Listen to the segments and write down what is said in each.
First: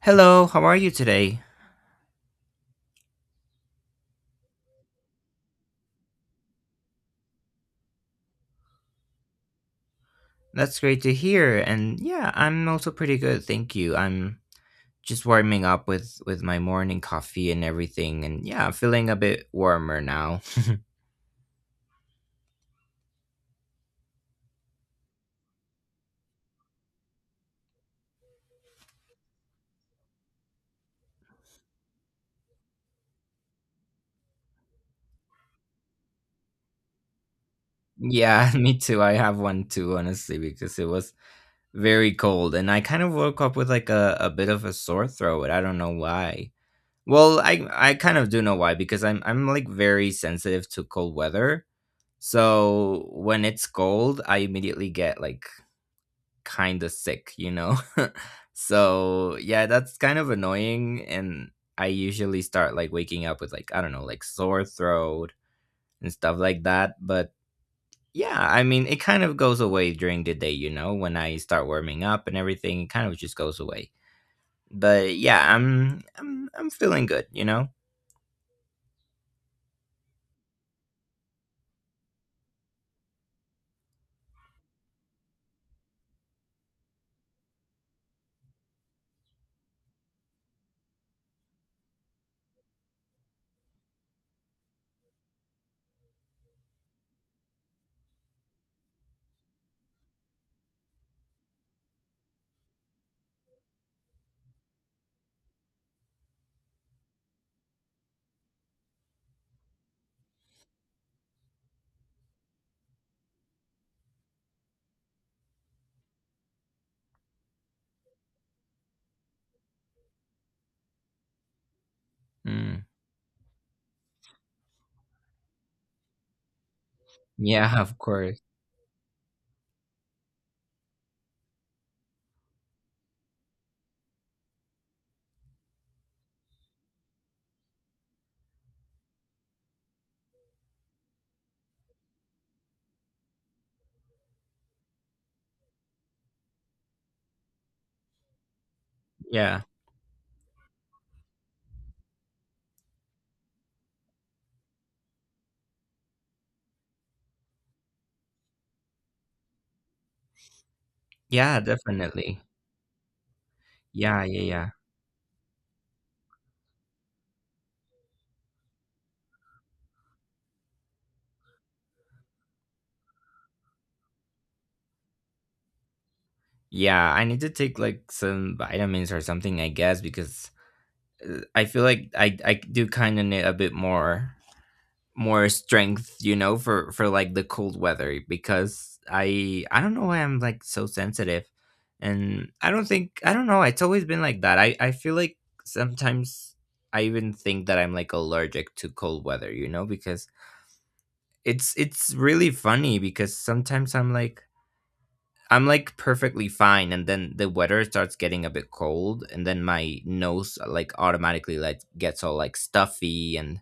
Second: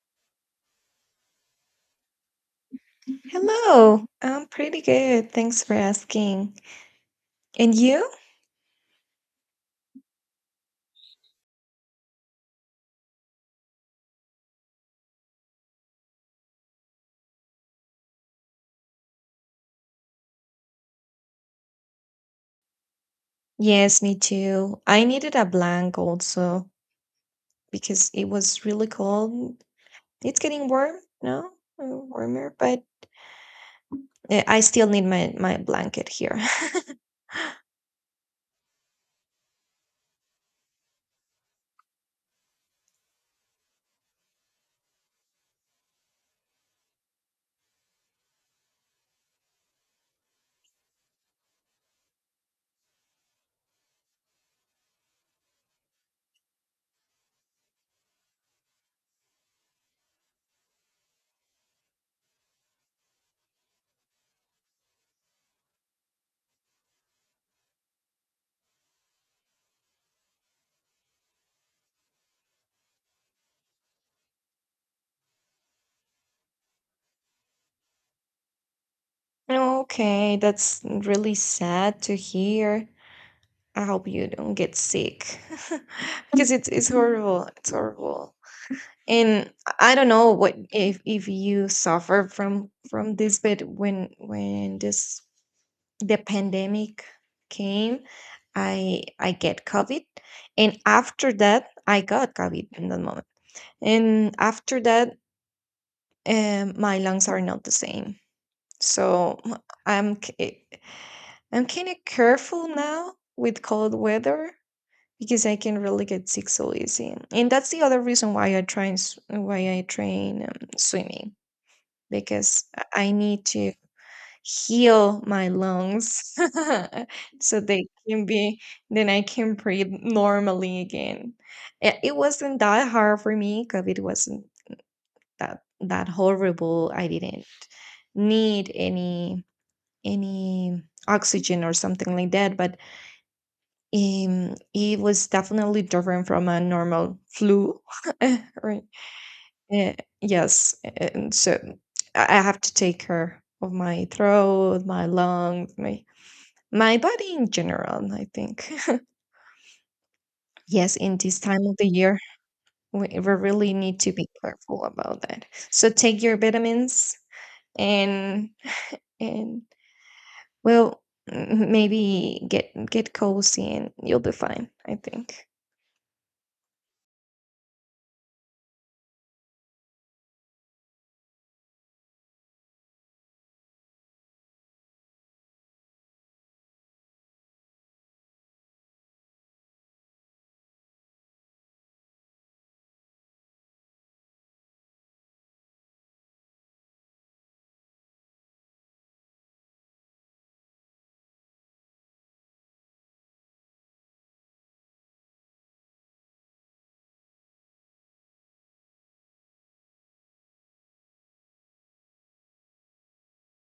Hello, how are you today? Hello, I'm pretty good. Thanks for asking. And you? That's great to hear. And yeah, I'm also pretty good, thank you. I'm just warming up with my morning coffee and everything. And yeah, I'm feeling a bit warmer now. Yes, me too. I needed a blank also because it was really cold. It's getting warm, no? Uh, Warmer, but I still need my blanket here. Yeah, me too. I have one too, honestly, because it was very cold and I kind of woke up with like a bit of a sore throat. I don't know why. Well, I kind of do know why because I'm like very sensitive to cold weather. So when it's cold, I immediately get like kind of sick, you know? So, yeah, that's kind of annoying. And I usually start like waking up with like, I don't know, like sore throat and stuff like that. But yeah, I mean, it kind of goes away during the day, you know, when I start warming up and everything, it kind of just goes away. But yeah, I'm feeling good, you know? Okay, that's really sad to hear. I hope you don't get sick because it's horrible. It's horrible. And I don't know what if you suffer from this but when this the pandemic came I get covid and after that I got covid in that moment and after that my lungs are not the same so i'm ki- I'm kind of careful now with cold weather because I can really get sick so easy and that's the other reason why why I train swimming because Mm. I need to heal my lungs so Yeah, they of can course. be then I can breathe normally again. It wasn't that hard for me. COVID wasn't that horrible. I didn't need any oxygen or something like that, but it was definitely different from a normal flu. Right? Yeah. Eh, yes, and so I have to take care of my throat, my lungs, my body in general, I think. Yes, in this Yeah, time of the year, definitely. we really need to Yeah, be yeah, yeah. careful about that. So take your vitamins and and well, maybe get cozy and you'll be fine, I think. Yeah, I need to take like some vitamins or something, I guess, because I feel like I do kind of need a bit more more strength, you know, for like the cold weather because I don't know why I'm like so sensitive, and I don't think I don't know. It's always been like that. I feel like sometimes I even think that I'm like allergic to cold weather, you know, because it's really funny because sometimes I'm like perfectly fine, and then the weather starts getting a bit cold, and then my nose like automatically like gets all like stuffy, and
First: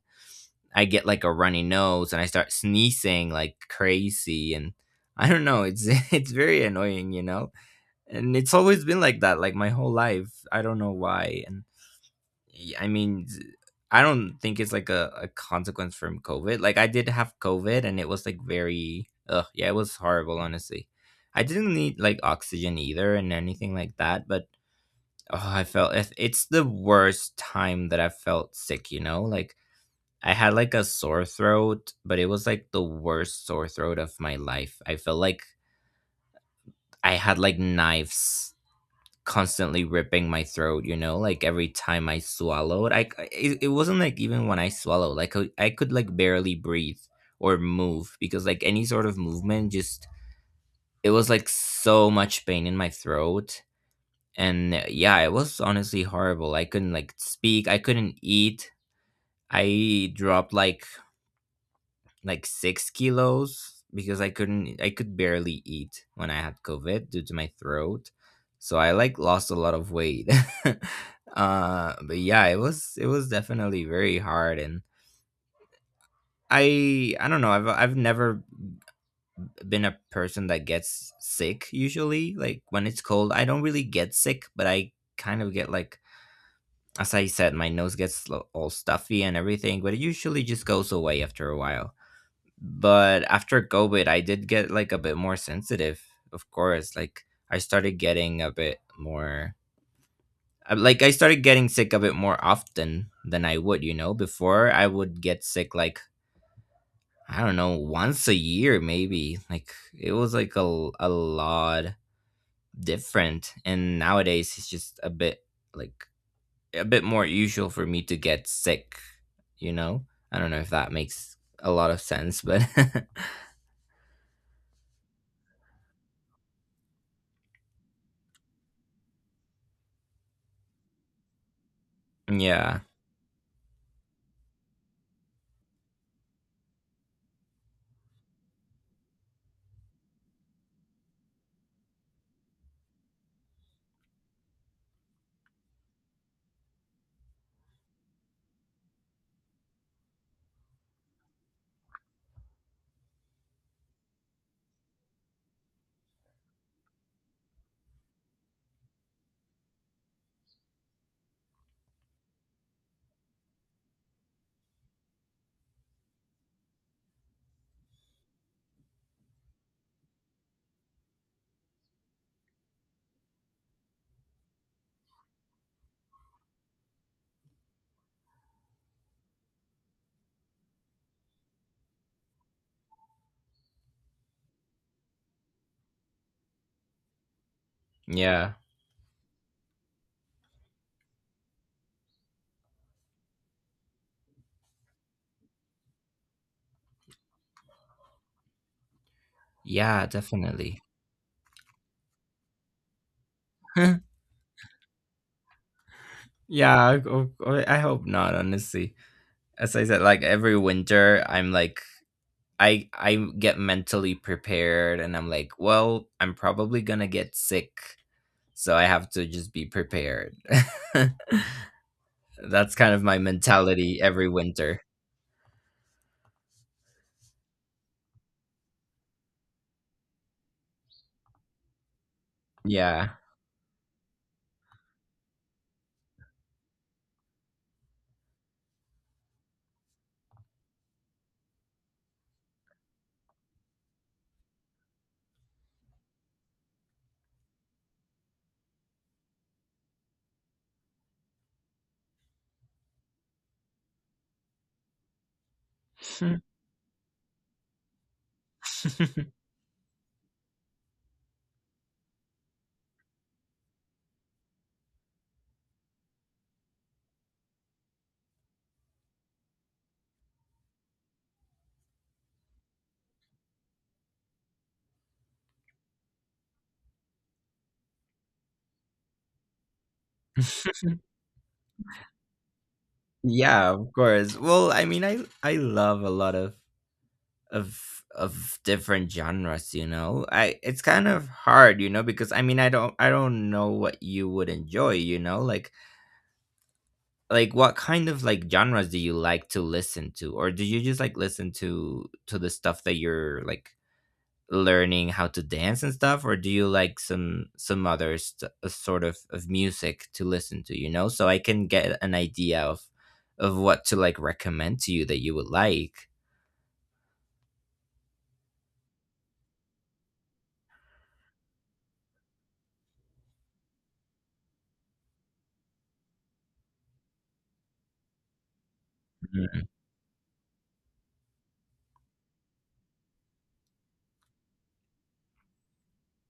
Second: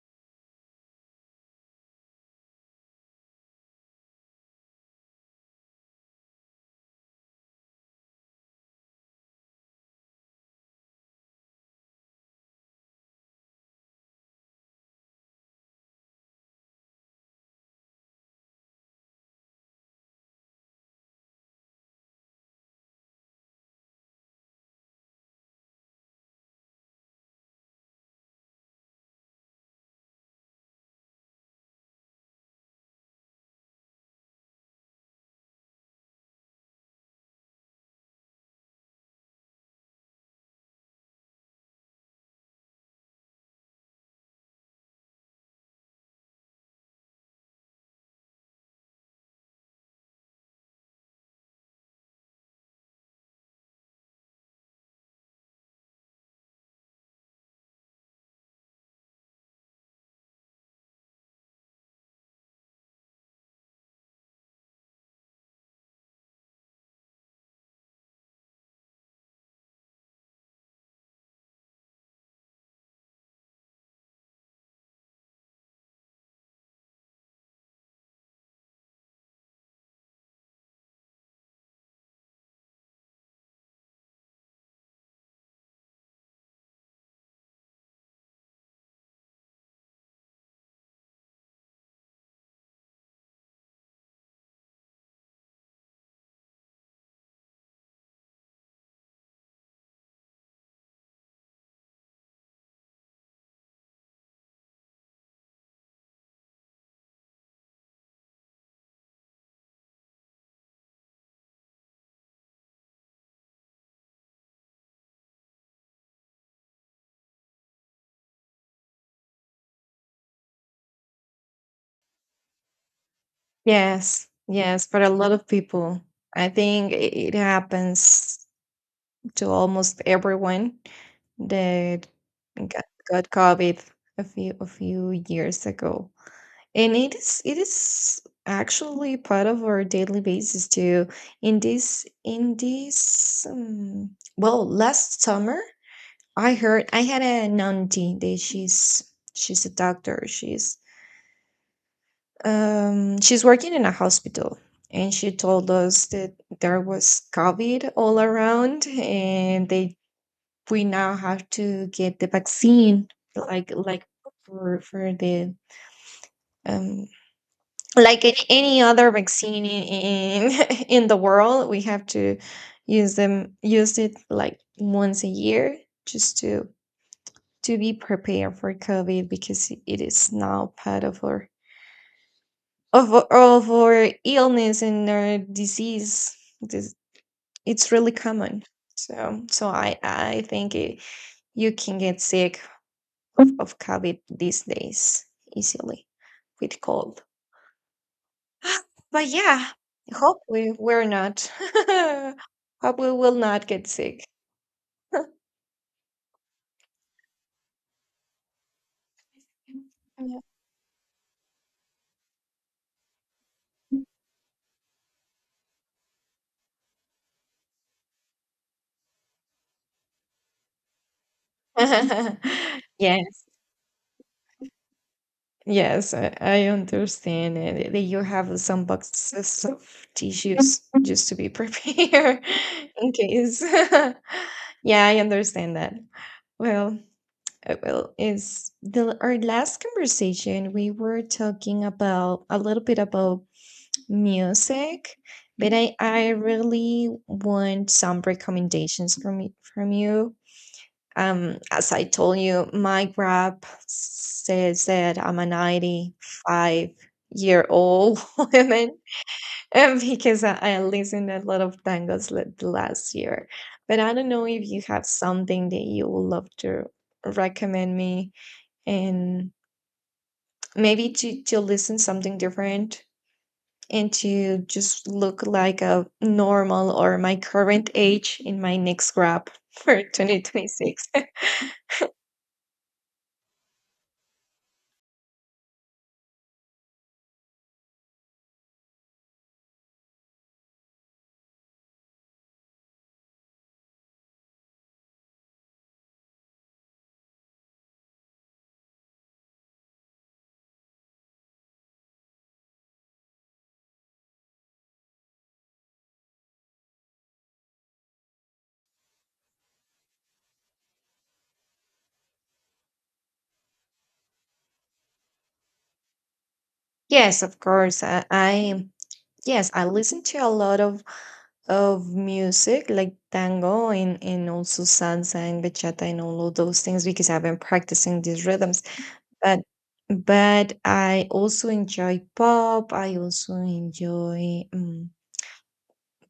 I get like a runny nose, and I start sneezing like crazy, and I don't know, it's it's very annoying, you know, and it's always been like that, like my whole life. I don't know why, and I mean, I don't think it's like a consequence from COVID. Like I did have COVID and it was like very ugh, yeah, it was horrible, honestly. I didn't need like oxygen either and anything like that, but oh, I felt if it's the worst time that I felt sick, you know? Like I had like a sore throat, but it was like the worst sore throat of my life. I felt like I had like knives constantly ripping my throat, you know, like every time I swallowed. Like, it wasn't like even when I swallowed, like I could like barely breathe or move because like any sort of movement just it was like so much pain in my throat. And yeah, it was honestly horrible. I couldn't like speak, I couldn't eat. I dropped like 6 kilos because I couldn't, I could barely eat when I had COVID due to my throat. So I like lost a lot of weight. But yeah, it was definitely very hard. And I don't know, I've never been a person that gets sick usually. Like when it's cold, I don't really get sick, but I kind of get like, as I said, my nose gets all stuffy and everything, but it usually just goes away after a while. But after COVID I did get like a bit more sensitive, of course. Like I started getting a bit more like I started getting sick a bit more often than I would, you know? Before I would get sick like, I don't know, once a year maybe. Like it was like a lot different and nowadays it's just a bit like a bit more usual for me to get sick, you know? I don't know if that makes a lot of sense, but Yes, yes, but a lot of people, I think it happens to almost everyone that yeah, got, got COVID a few years ago. And it is actually part of our daily basis too. In this well, last summer I heard I had an auntie that she's a doctor. She's working in a hospital and she told us that there was COVID all around and they we now have to get the vaccine like for the um like in any other vaccine in in the world we have to use it like once a year just to be prepared for covid because it is now part of our of our illness and our disease this, it's really yeah. common so so I think it, you can get sick of COVID these days easily with cold. But yeah, Yeah, hope definitely. we're not. Hope we will not get sick. Yeah, I hope not, honestly. As I said, like every winter, I'm like, I get mentally prepared, and I'm like, well, I'm probably gonna get sick, so I have to just be prepared. Yeah. That's kind of my yes, mentality every winter. yes, I understand it, that you have some boxes of tissues just to be prepared Yeah. in case. Yeah, I understand that. Well, well, is the our last conversation we were talking about a little bit about music, but I really want some recommendations from from you. As I told you, my grab says that I'm a 95-year-old woman and because I listened a lot of tangos the last year. But I don't know if you have something that you would love to recommend me and maybe to listen something different and to just look like a normal or my current age in my next grab for 2026. Yeah, of course. Well, I mean, I love a lot of different genres, you know? I It's kind of hard, you know, because I mean, I don't know what you would enjoy, you know? Like what kind of like genres do you like to listen to, or do you just like listen to the stuff that you're like learning how to dance and stuff, or do you like some sort of music to listen to, you know, so I can get an idea of what to like recommend to you that you would like? yes, of course. I yes, I listen to a lot of music like tango and also salsa and bachata and all of those things because I've been practicing these rhythms. But Mhm, but I also enjoy pop. I also enjoy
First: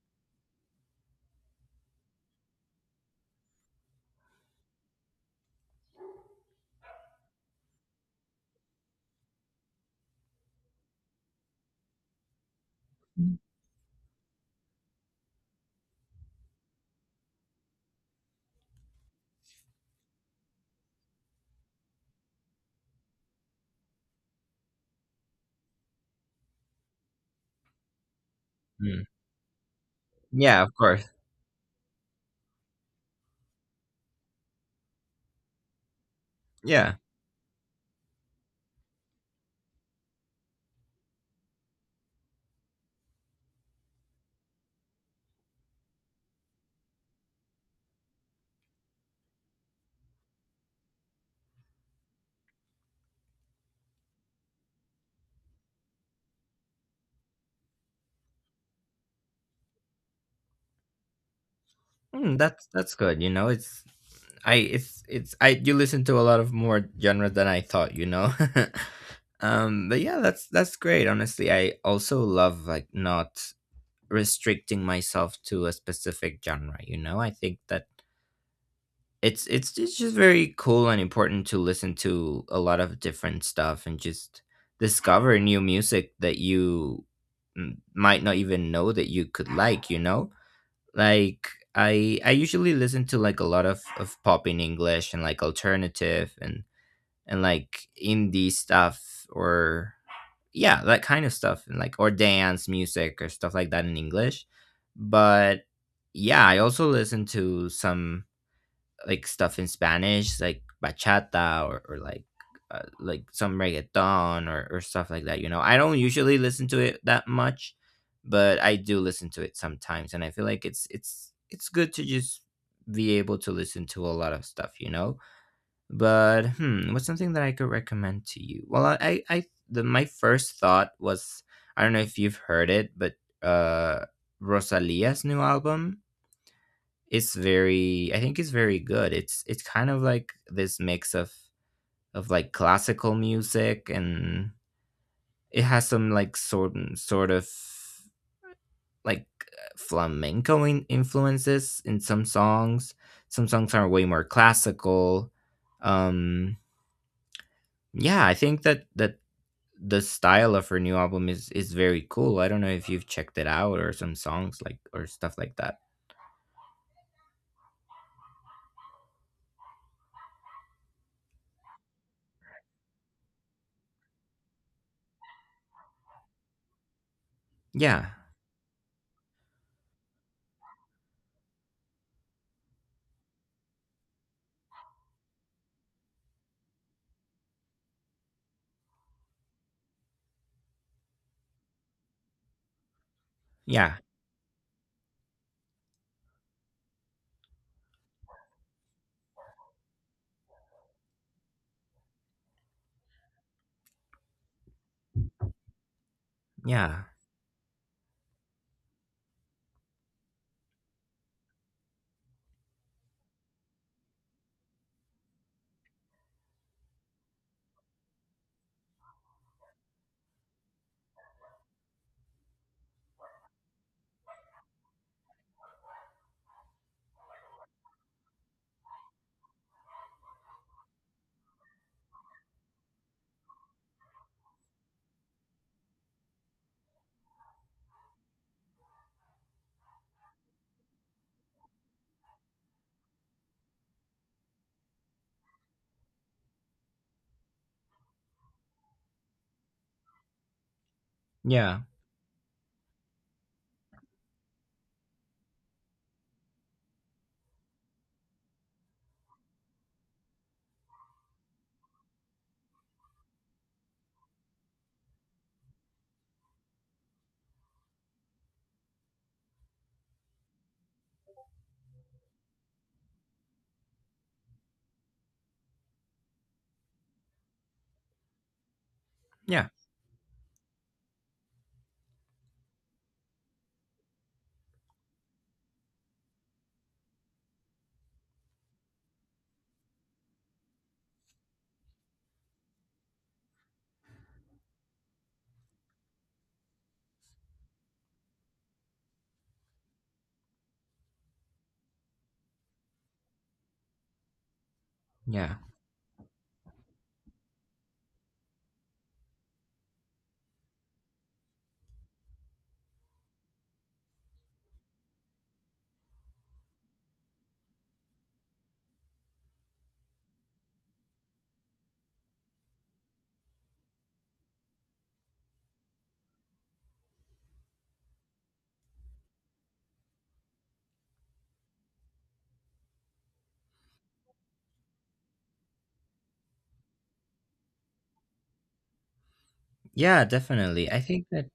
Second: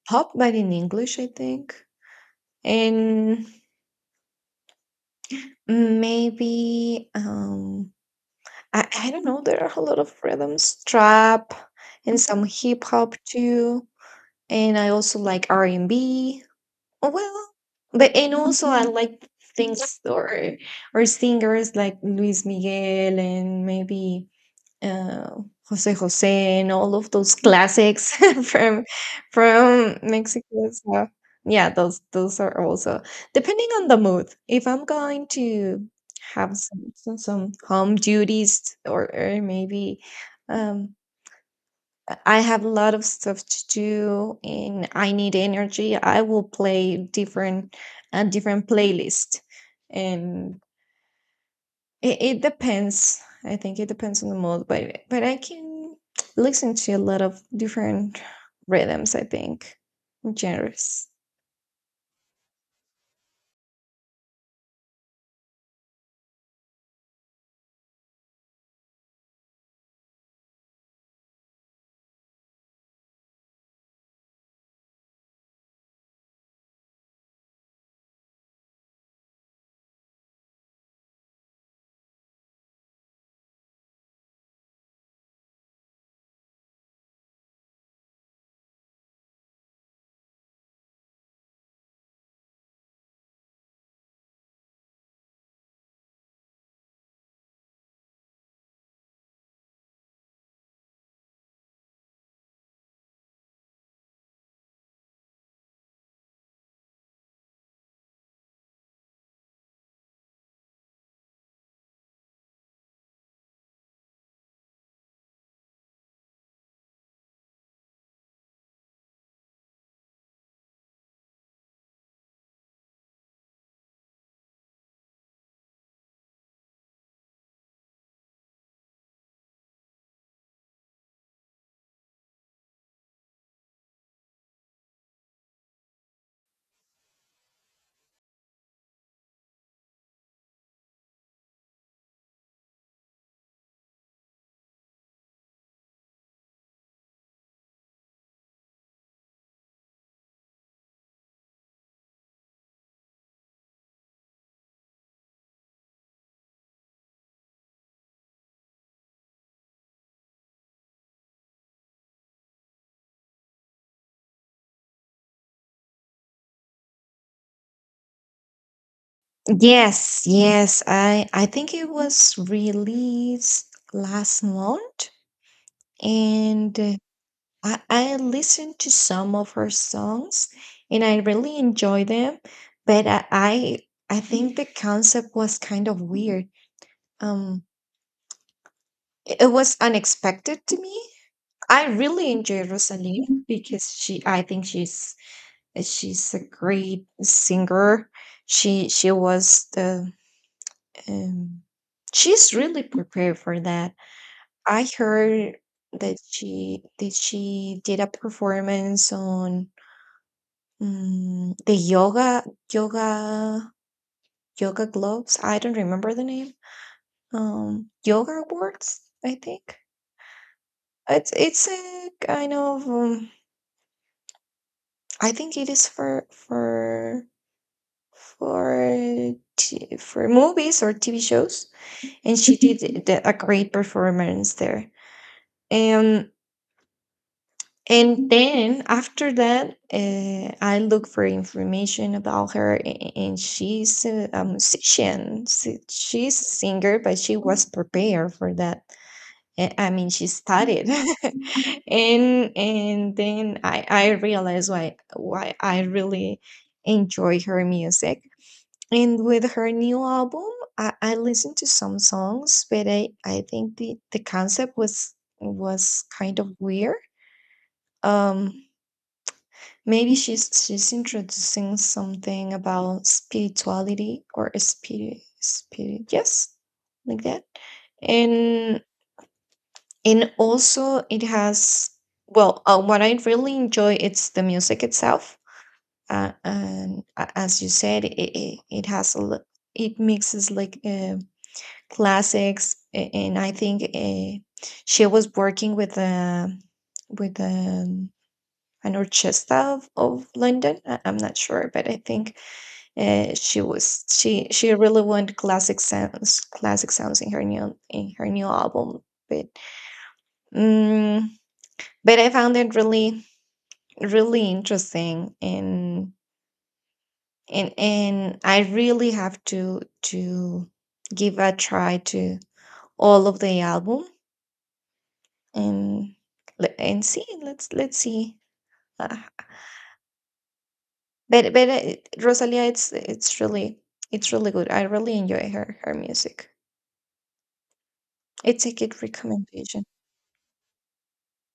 pop, but in English, I think. And maybe, I don't know, there are a lot of rhythms, trap and some hip hop too, and I also like R&B. Oh, well, but and also I like things or singers like Luis Miguel and maybe uh, Jose Jose and all of those classics from mhm. from Yeah, Mexico. of So course. yeah, those are also depending on the mood. If I'm going to have Yeah. Some home duties or maybe um, I have a lot of stuff to do and I need energy, I will play different a different playlist and it depends. I think it depends on the mood, but I can listen to a lot of different rhythms. I think genres. Mm, that's good. You know, it's I you listen to a lot of more genres than I thought. You know, but yeah, that's great. Honestly, I also love like not restricting myself to a specific genre. You know, I think that it's just very cool and important to listen to a lot of different stuff and just discover new music that you mm, might not even know that you could like. You know, like I usually listen to like a lot of pop in English and like alternative and like indie stuff or yeah that kind of stuff and like or dance music or stuff like that in English, but yeah, I also listen to some like stuff in Spanish, like bachata or like some reggaeton, or stuff like that. You know, I don't usually listen to it that much, but I do listen to it sometimes, and I feel like it's good to just be able to listen to a lot of stuff. You know, but hmm, what's something that I could recommend to you? Well, I the my first thought was I don't know if you've heard it, but uh, Rosalia's new album, it's very I think it's very good. It's kind of like this mix of like classical music, and it has some like sort of like flamenco influences in some songs. Some songs are way more classical. Um, yeah, I think that the style of her new album is very cool. I don't know if you've checked it out or some songs like or stuff like that. Yes, yes. I think it was released last month, and Yeah, I listened to some of her songs, and I really enjoy them. But I think the concept was kind of weird. Um, it was unexpected to me. I really enjoy Rosaline because yeah, she, I think, she's a great singer. She was the um, she's really prepared for that. I heard that she yeah, did a performance on the yoga yoga yoga gloves. I don't remember the name. Yoga awards, I think. It's a kind of I think it is for for movies or TV shows, and she did a great performance there. Um, and then after that, I look for information about her, and she's a musician. She's a singer, but she was prepared for that. I mean, she studied, yeah, and then I realized why I really enjoy her music. And with her new album, I listened to some songs, but I think the concept was kind of weird. Um, maybe she's introducing something about spirituality or spirit, yes, like that. And yeah, and also it has, well, what I really enjoy it's the music itself. And as you said, it has it mixes like classics, and I think she was working with a with an orchestra of London. I'm not sure but I think she really wanted yeah. classic sounds, in her new album, but mm but I found it really really interesting, and I really have to give a try to all of the album and and see. Let's see. uh, but rosalia it's really, it's really good. I really enjoy her music. It's a good recommendation. Yeah, definitely.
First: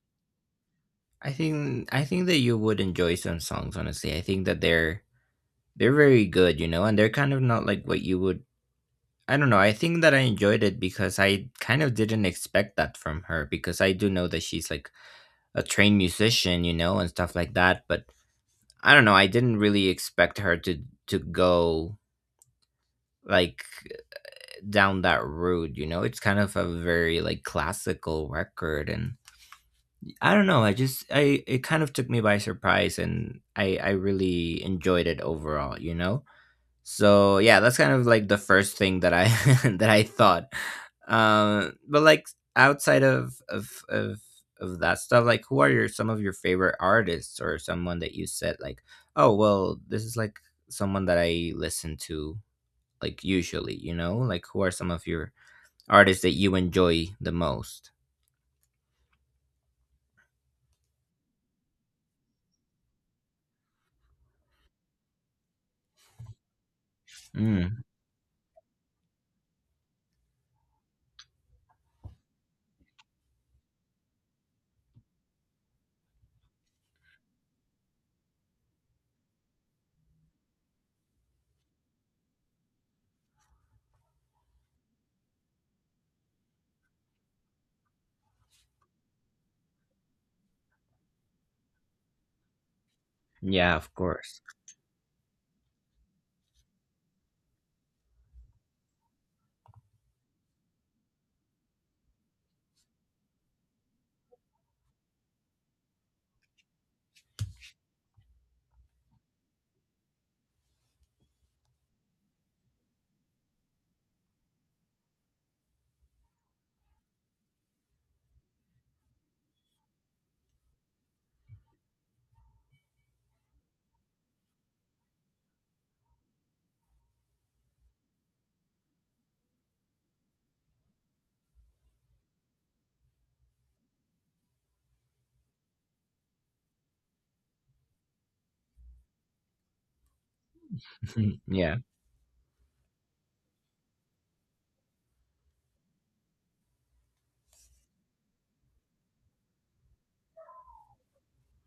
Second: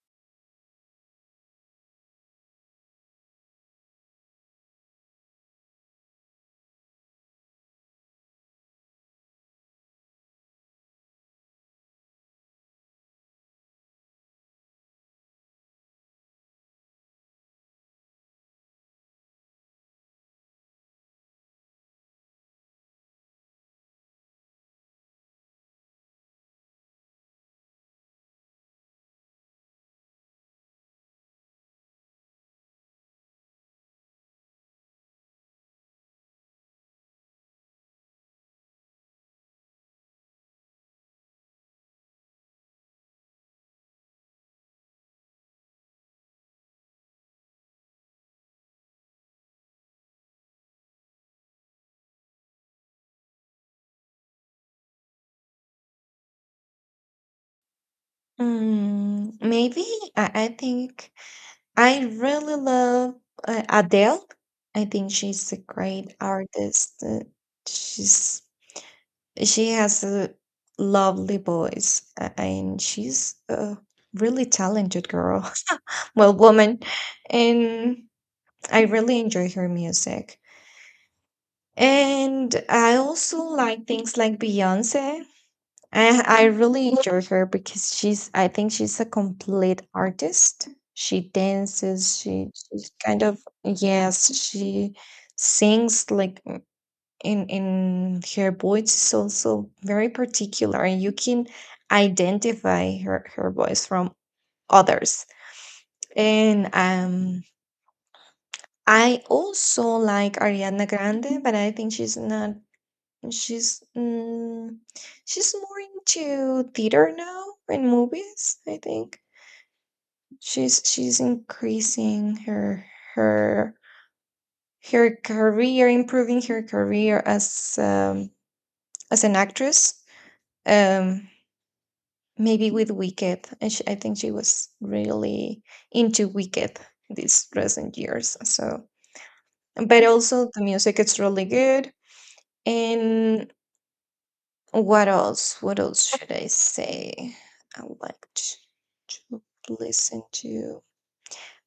I think that you would enjoy some songs, honestly. I think that they're very good, you know, and they're kind of not like what you would I don't know. I think that I enjoyed it because I kind of didn't expect that from her, because I do know that she's like a trained musician, you know, and stuff like that, but I don't know, I didn't really expect her to go like down that road, you know. It's kind of a very like classical record, and I don't know. I it kind of took me by surprise and I really enjoyed it overall, you know? So, yeah, that's kind of like the first thing that I that I thought. Um, but like outside of that stuff, like who are your some of your favorite artists or someone that you said like, "Oh, well, this is like someone that I listen to like usually, you know? Like who are some of your artists that you enjoy the most?" Maybe, I think I really love Adele. I think she's a great artist. Mm, she's she has a lovely voice, and she's a really talented girl, well, woman, and I really enjoy her music. And I also like things like Beyonce. I really enjoy her because she's, I think, she's a complete artist. She dances, she's kind of, yeah, of yes, course. she sings like, in her voice is also very particular, and you can identify her voice from others. And I also like Ariana Grande, but I think she's not She's mm, she's more into theater now and movies, I think. She's increasing her her career, improving her career as an actress. Um, maybe with Wicked, and I think she was really into Wicked these recent years. So, but also the music is really Yeah. good, and what else? What else should I say? I like to listen to.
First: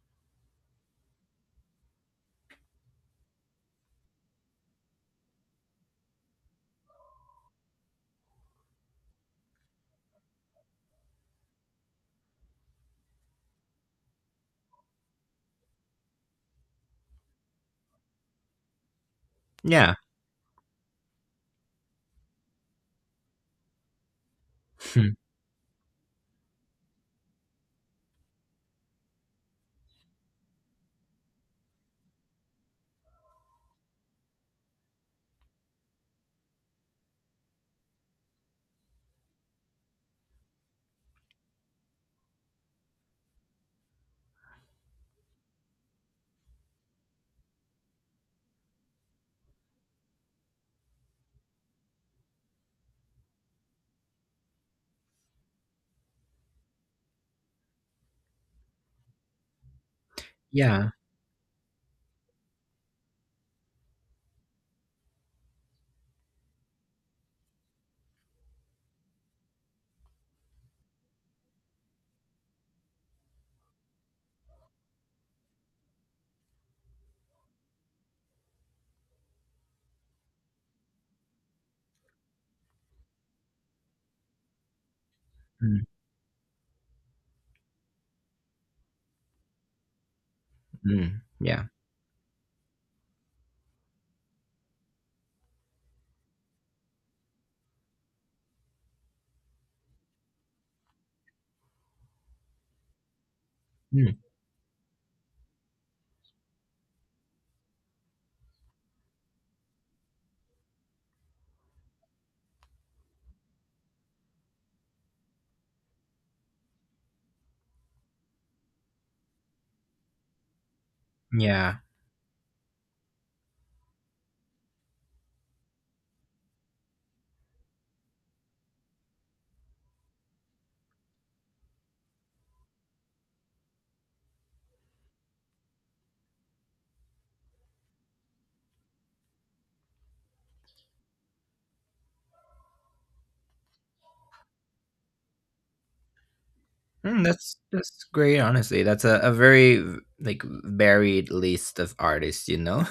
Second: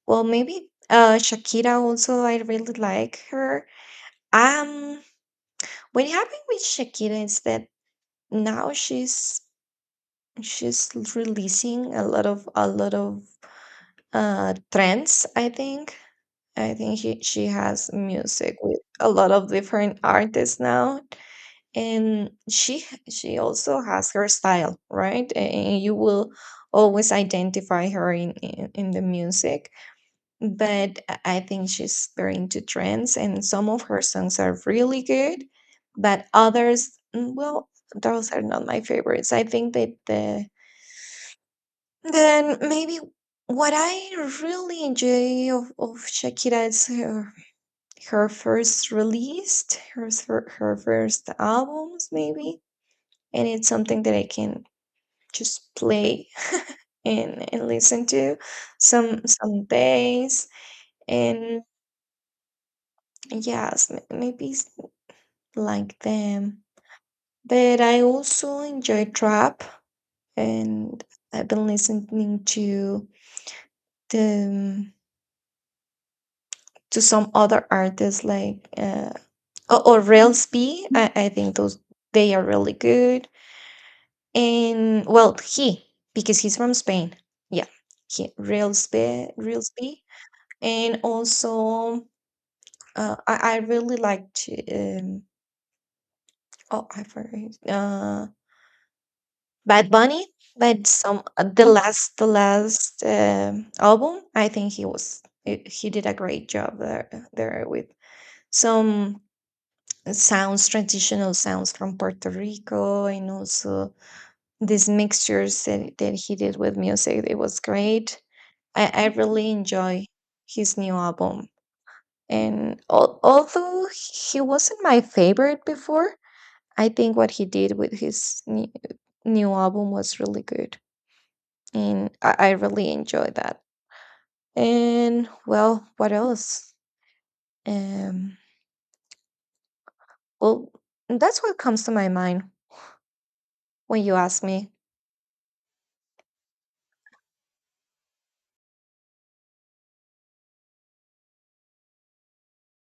Well, maybe Shakira also. I really like her. Um, what happened with Shakira is that now she's releasing a lot of trends, I think. I think she has music with a lot of Yeah. different artists now. And she also has her style, Hmm. right? And you will always identify her in, in the music, but I think she's very into trends, and some of her songs are really good, but others, well, those are not my favorites. I think that the, then maybe what I really enjoy of, shakira is her, her first released her, s- her her first albums, maybe, and it's something that I can just play and, listen to some, bass, Yeah. and yes, like them. But I also enjoy trap, and I've been listening to the, um, to some other artists like, or Rails B. I think those, they are really good, and, well, Mm, he, because he's from Spain, yeah, he, Rails B, Rails B. And mm, yeah. also, I really like to, um oh, I forgot, Bad Bunny. But some, the last Mm, album, I think he was he, did a great job there, with some sounds, traditional sounds from Puerto Rico, and also these mixtures that, he did with music. It was great. I really enjoy his new album. yeah. And, although he wasn't my favorite before, I think what he did with his new, album was really good. And I really enjoyed that. And, well, what else? Um, well, that's what comes to my mind when you ask me. Mm, that's great. Honestly, that's a very like varied list of artists. You know,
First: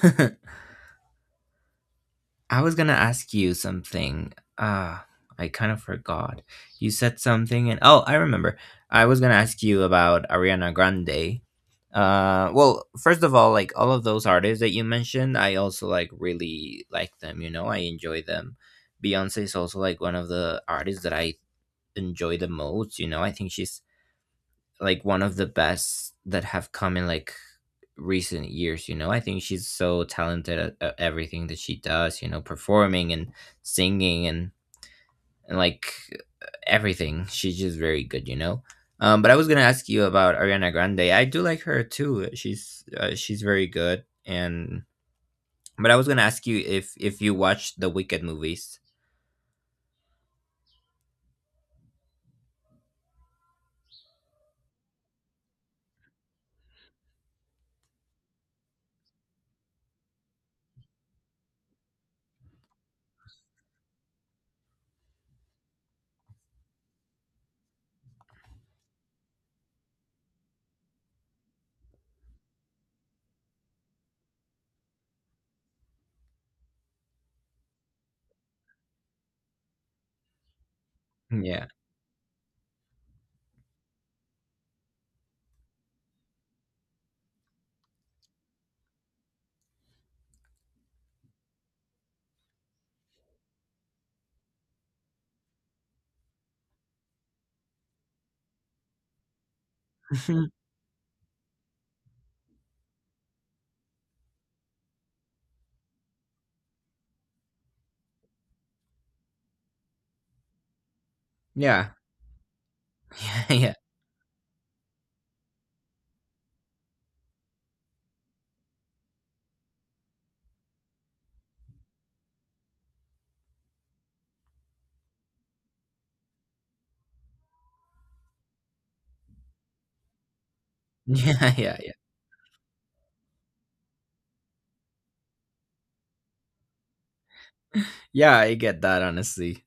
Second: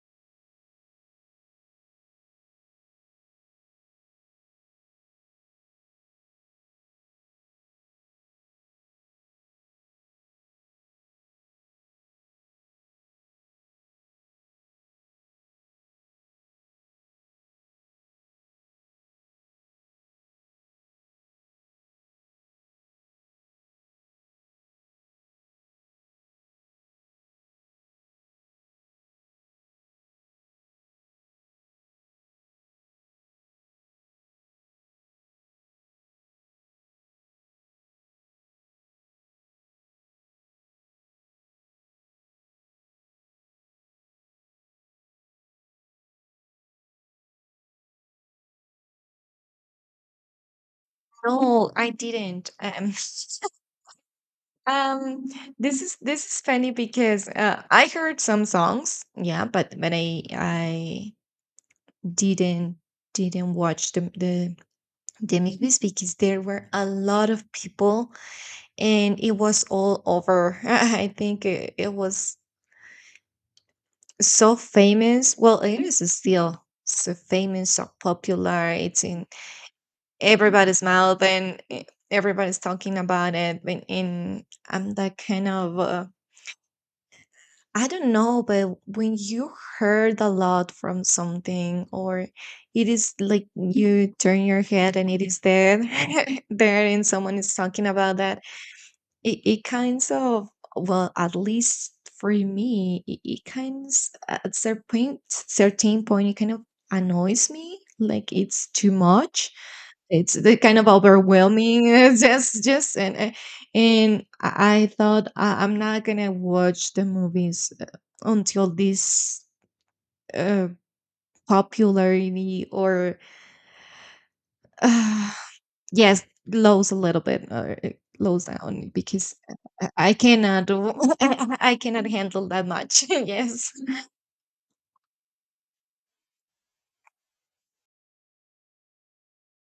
I was gonna ask you something. Ah, I kind of forgot. You said something, and oh, I remember. I was gonna ask you about Ariana Grande. Well, first of all, like all of those artists that you mentioned, I also like really like them. You know, I enjoy them. Beyonce is also like one of the artists that I enjoy the most. You know, I think she's like one of the best that have come in like recent years. You know, I think she's so talented at everything that she does. You know, performing and singing and like everything. She's just very good. You know. But I was gonna ask you about Ariana Grande. I do like her too. She's very good. And but I was gonna ask you if you watched the Wicked movies. No, I didn't. Um, this is, this is funny because I heard some songs, yeah, but I didn't didn't watch the, academics, because there were a lot of people, and it was all over. I think it was so famous. Well, it is still so famous, so popular. It's in everybody's mouth, and Yeah. Everybody's talking about it. And, I'm that kind of, I don't know, but when you heard a lot from something, or it is like you turn your head and it is there, there, and someone is talking about that, it kinds of, well, at least for me, it kinds at certain point, it kind of annoys me. Like, it's too much. It's the kind of Yeah. overwhelming. It's just, and Yeah. Yeah. I thought, I, I'm not gonna watch the movies, until this, uh, popularity, or yes, lows a little bit, it lows down, because I cannot do, Yeah. Yeah. I Yeah. cannot handle that much. Yes. Yeah. I get that, honestly.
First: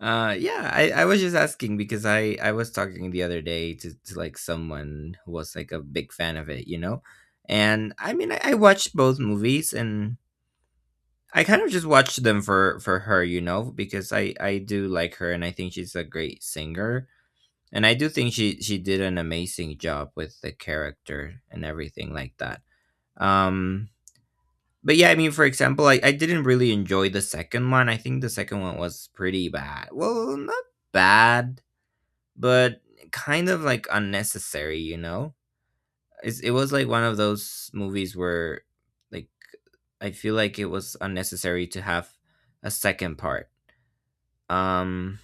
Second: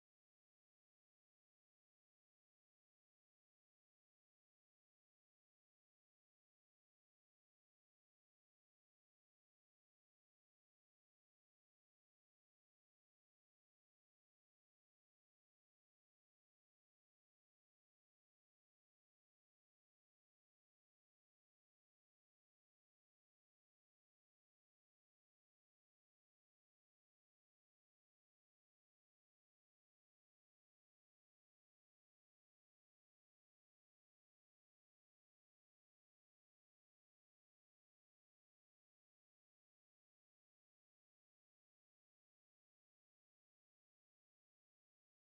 Yeah, I was just asking because I was talking the other day to like someone who was like a big fan of it, you know? And I mean, I watched both movies, and I kind of just watched them for her, you know, because I do like her, and I think she's a great singer. And I do think she did an amazing job with the character and everything like that. Um, but yeah, I mean, for example, I didn't really enjoy the second one. I think the second one was pretty bad. Well, not bad but kind of like unnecessary, you know? It was like one of those movies where, like, I feel like it was unnecessary to have a second part. Um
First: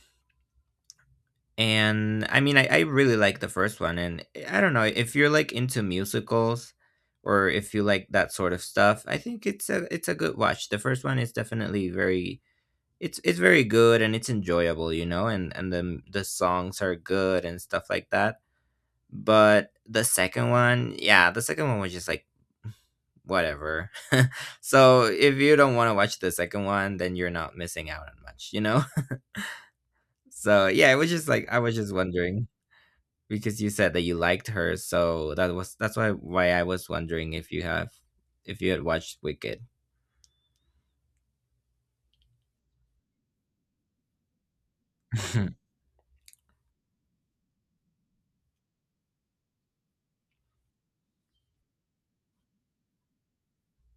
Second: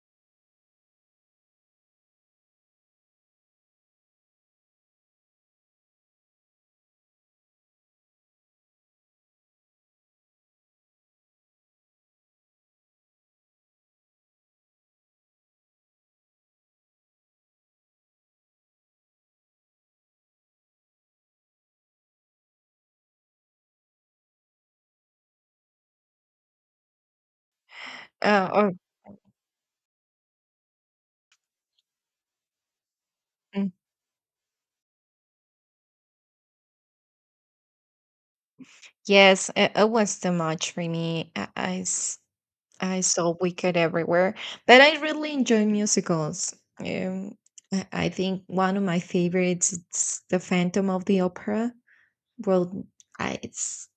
and I mean I really like the first one, and I don't know, if you're like into musicals or if you like that sort of stuff, I think it's a good watch. The first one is definitely very, it's very good and it's enjoyable, you know, and the songs are good and stuff like that. But the second one, yeah, the second one was just like whatever. So if you don't want to watch the second one, then you're not missing out on much, you Or know? So yeah, it was just like I was just wondering because you mm, said that you liked her, so that was that's why I was wondering if you have, if you had watched yes, Wicked. it was too much for me. I saw Wicked everywhere, but I really enjoy musicals. Um, I think one of my favorites is The Phantom of the Opera. Well, I it's,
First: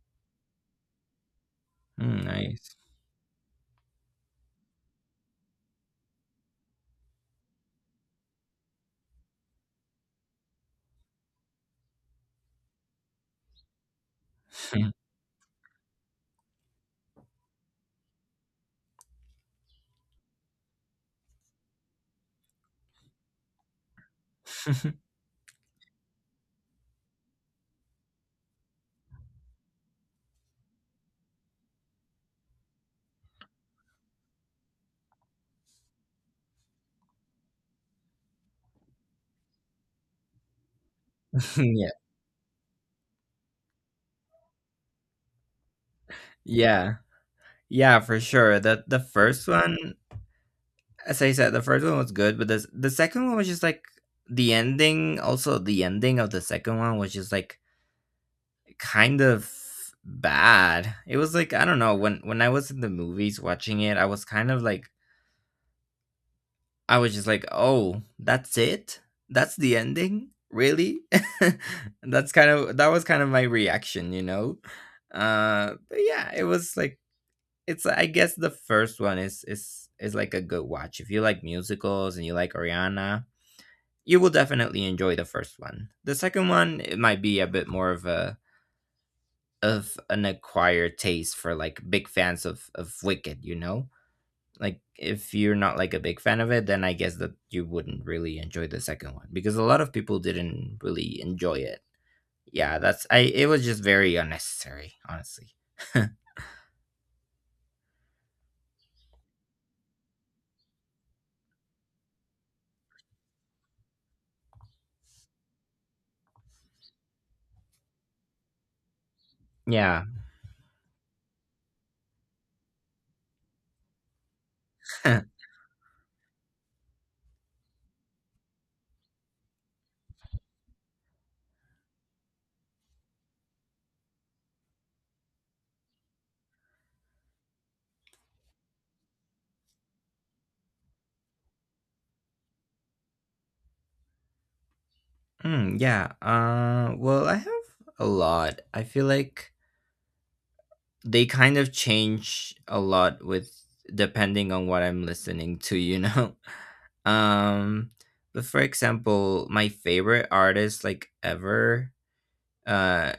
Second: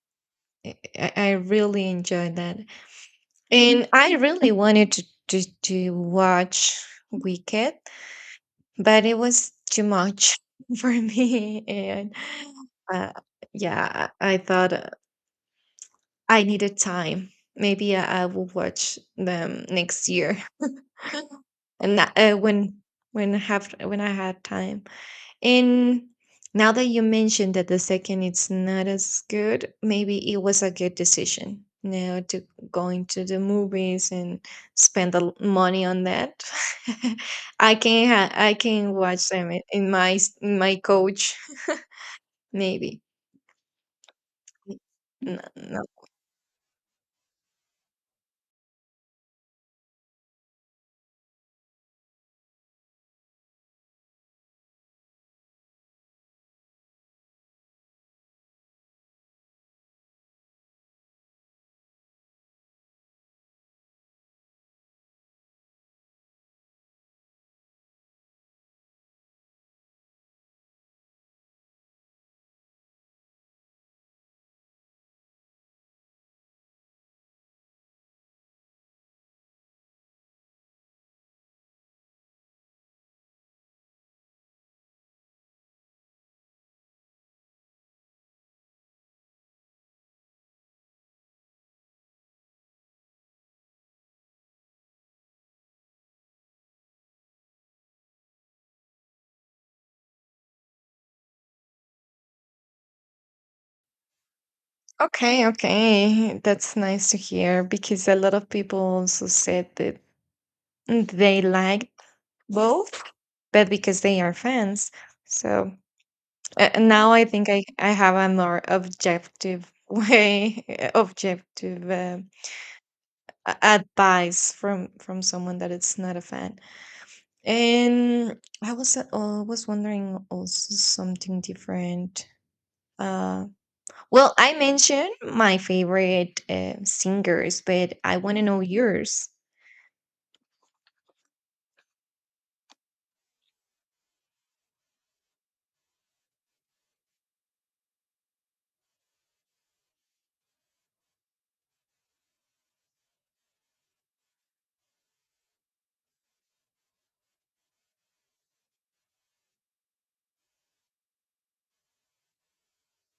I really Mm, enjoy that. nice. And I really wanted to watch Wicked, but it was too much for me. And, uh, yeah, I thought, I needed time. Maybe I will watch them next year, and when I have when I had time. And now that you mentioned that the second it's not as good, maybe it was a good decision now to going to the movies and spend the money on that. I can I can watch them in, in my coach Yeah. maybe. No, no. Yeah. Yeah, for sure. The first one, as I said, the first one was good, but the second one was just like the ending. Also, the ending of the second one was just like kind of bad. It was like I don't know, when I was in the movies watching it, I was kind of like, I was just like, oh, that's it. That's the ending, really. That's kind of my reaction, you know. But yeah, it was like, it's, I guess the first one is like a good watch. If you like musicals and you like Ariana, you will definitely enjoy the first one. The second one, it might be a bit more of a, of an acquired taste for like big fans of Wicked, you know? Like if you're not like a big fan of it, then I guess that you wouldn't really enjoy the second one, because a lot of people didn't really enjoy it. Yeah, that's, I, it was just very unnecessary, Okay, honestly. okay. That's nice to hear because a lot of people also said that, they liked both, but because they are fans. So, now I think I have a more objective Yeah. way, eh, objective advice from, someone that is not a fan. And I was, was wondering also something different. Uh, well, I mentioned my favorite, singers, but I want to know yours. Hmm, yeah. Well, I have a lot. I feel like they kind of change a lot with, depending on what I'm listening to, you know. Um but for example, my favorite artist like ever, uh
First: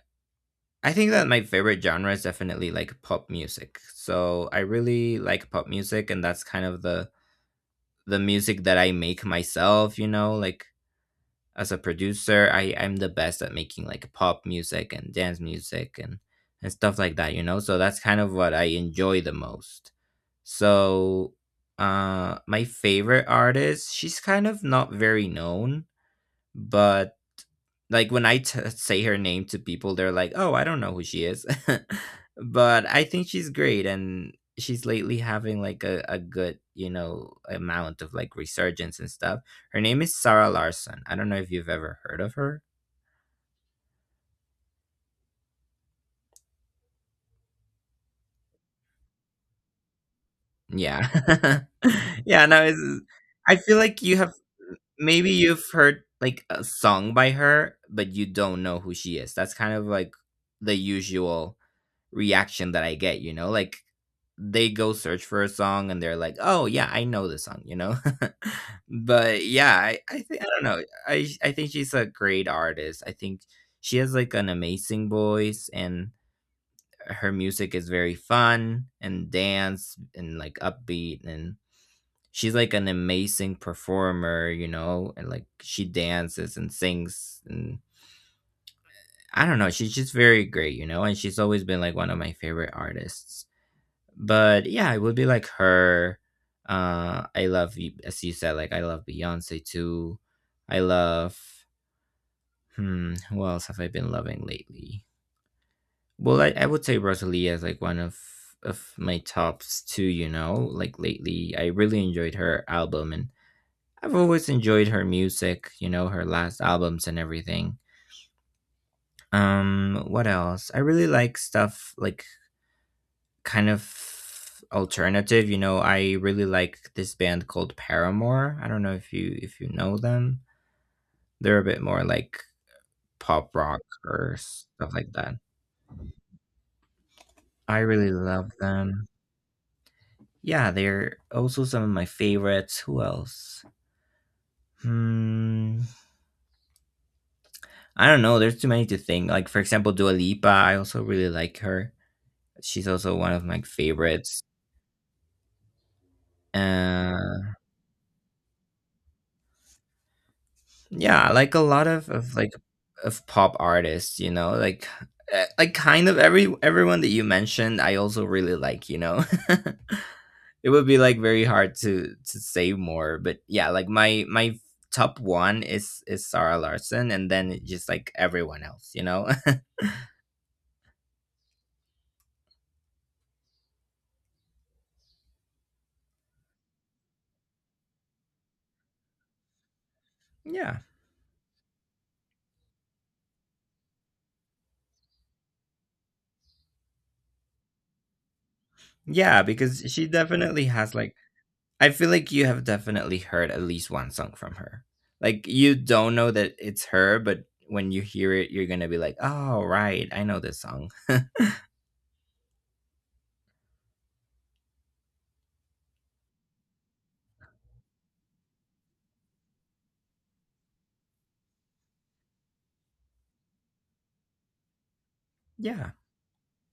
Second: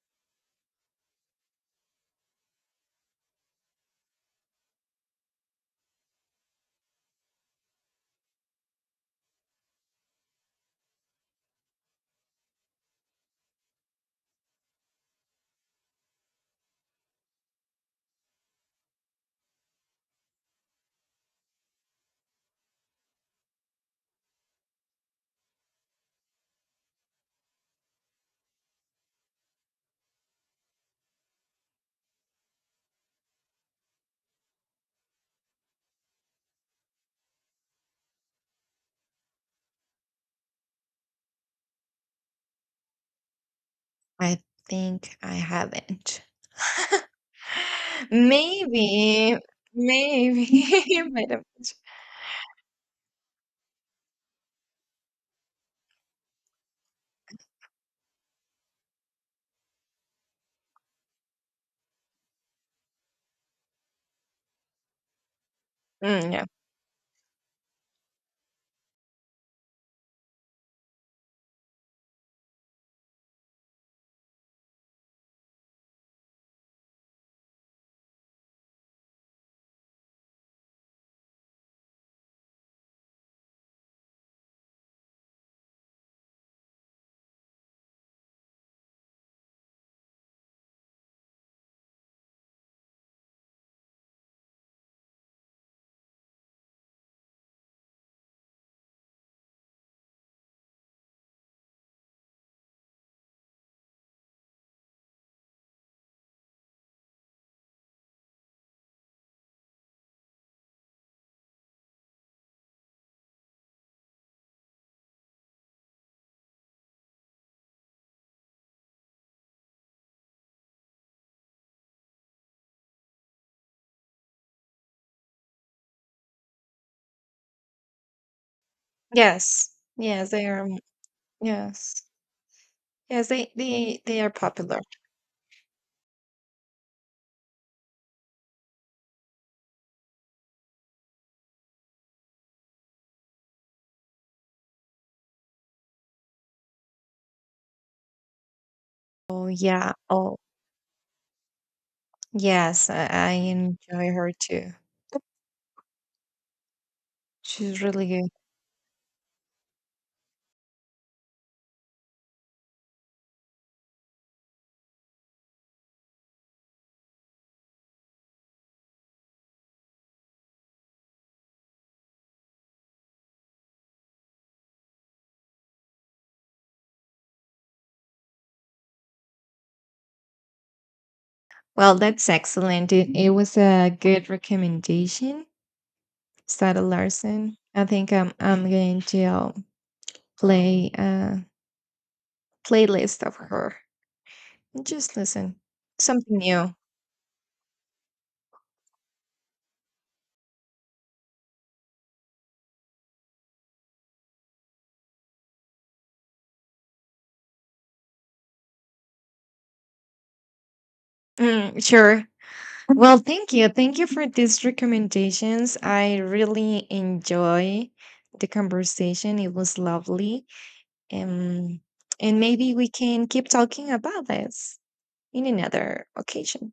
I think that my favorite genre is definitely like pop music. So I really like pop music, and that's kind of the music that I make myself, you know, like as a producer, I'm the best at making like pop music and dance music and stuff like that, you know. So that's kind of what I enjoy the most. So my favorite artist, she's kind of not very known, but like when I say her name to people, they're like, "Oh, I don't know who she is," but I think she's great, and she's lately having like a good, you know, amount of like resurgence and stuff. Her name is Sarah Larson. I don't know if you've ever heard of her. I think I haven't. Maybe, maybe, Yeah, but, yeah. No, it's, I feel like you have, maybe you've heard like a song by her, but you don't know who she is. That's kind of like the usual reaction that I get, you know? Like they go search for a song and they're like, yeah. "Oh yeah, I know this song," you know? But yeah, I think, I don't know. I I think she's a great artist. I think she has like an amazing voice, and her music is very fun and dance and like upbeat, and she's like an amazing performer, you know, and like she dances and sings, and I don't know, she's just very great, you know, and she's always been like one of my favorite artists. But yeah, it would be like her. I love as you said, like I love Beyonce too. I love, hmm, who else have I been loving lately? Well, I would say Rosalie is like one of my tops too. You know, like lately, I really enjoyed her album, and I've always enjoyed her music. You know, her last albums and everything. What else? I really like stuff like kind of alternative. You know, I really like this band called Paramore. I don't know if you Yes. know Yes, them. they are. They're a bit Yes. more like Yes, pop rock they are or popular. stuff like that. I really love them. Yeah, they're also some of my favorites. Who else? Hmm, I don't know. There's too many to think. Oh Like for example, yeah. Dua Oh Lipa. I also really like her. She's yes, also I one of my enjoy her favorites. too. Uh, She's really good. Yeah, like a lot of like of pop artists, you know, like like kind of everyone that you mentioned, I also really like, you know. It would be like very hard to say more, but yeah, like my top one is Sarah Larson, and then just like everyone else, you know. Well, that's excellent. It was a good recommendation, Sada Larson. I think I'm going to, Yeah, play a playlist of her. Just listen. Something new. yeah, because she definitely has like, I feel like you have definitely heard at least one song from her. Like you don't know that it's her, but when you hear it, you're gonna be like, "Oh, right, I know this song." Mm, sure. Well, thank you. Thank you for these recommendations. I really enjoy the conversation. It was lovely. Um, and maybe we can keep talking about this in Yeah, another occasion.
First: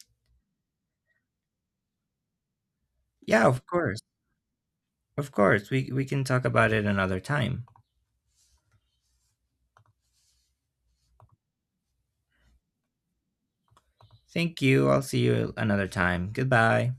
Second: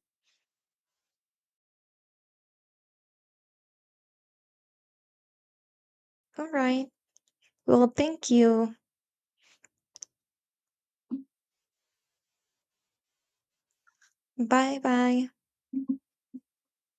yeah, of course, of course. We can talk All about it right. another time. Well, thank you. Thank Bye you. I'll see bye. you another time. Goodbye.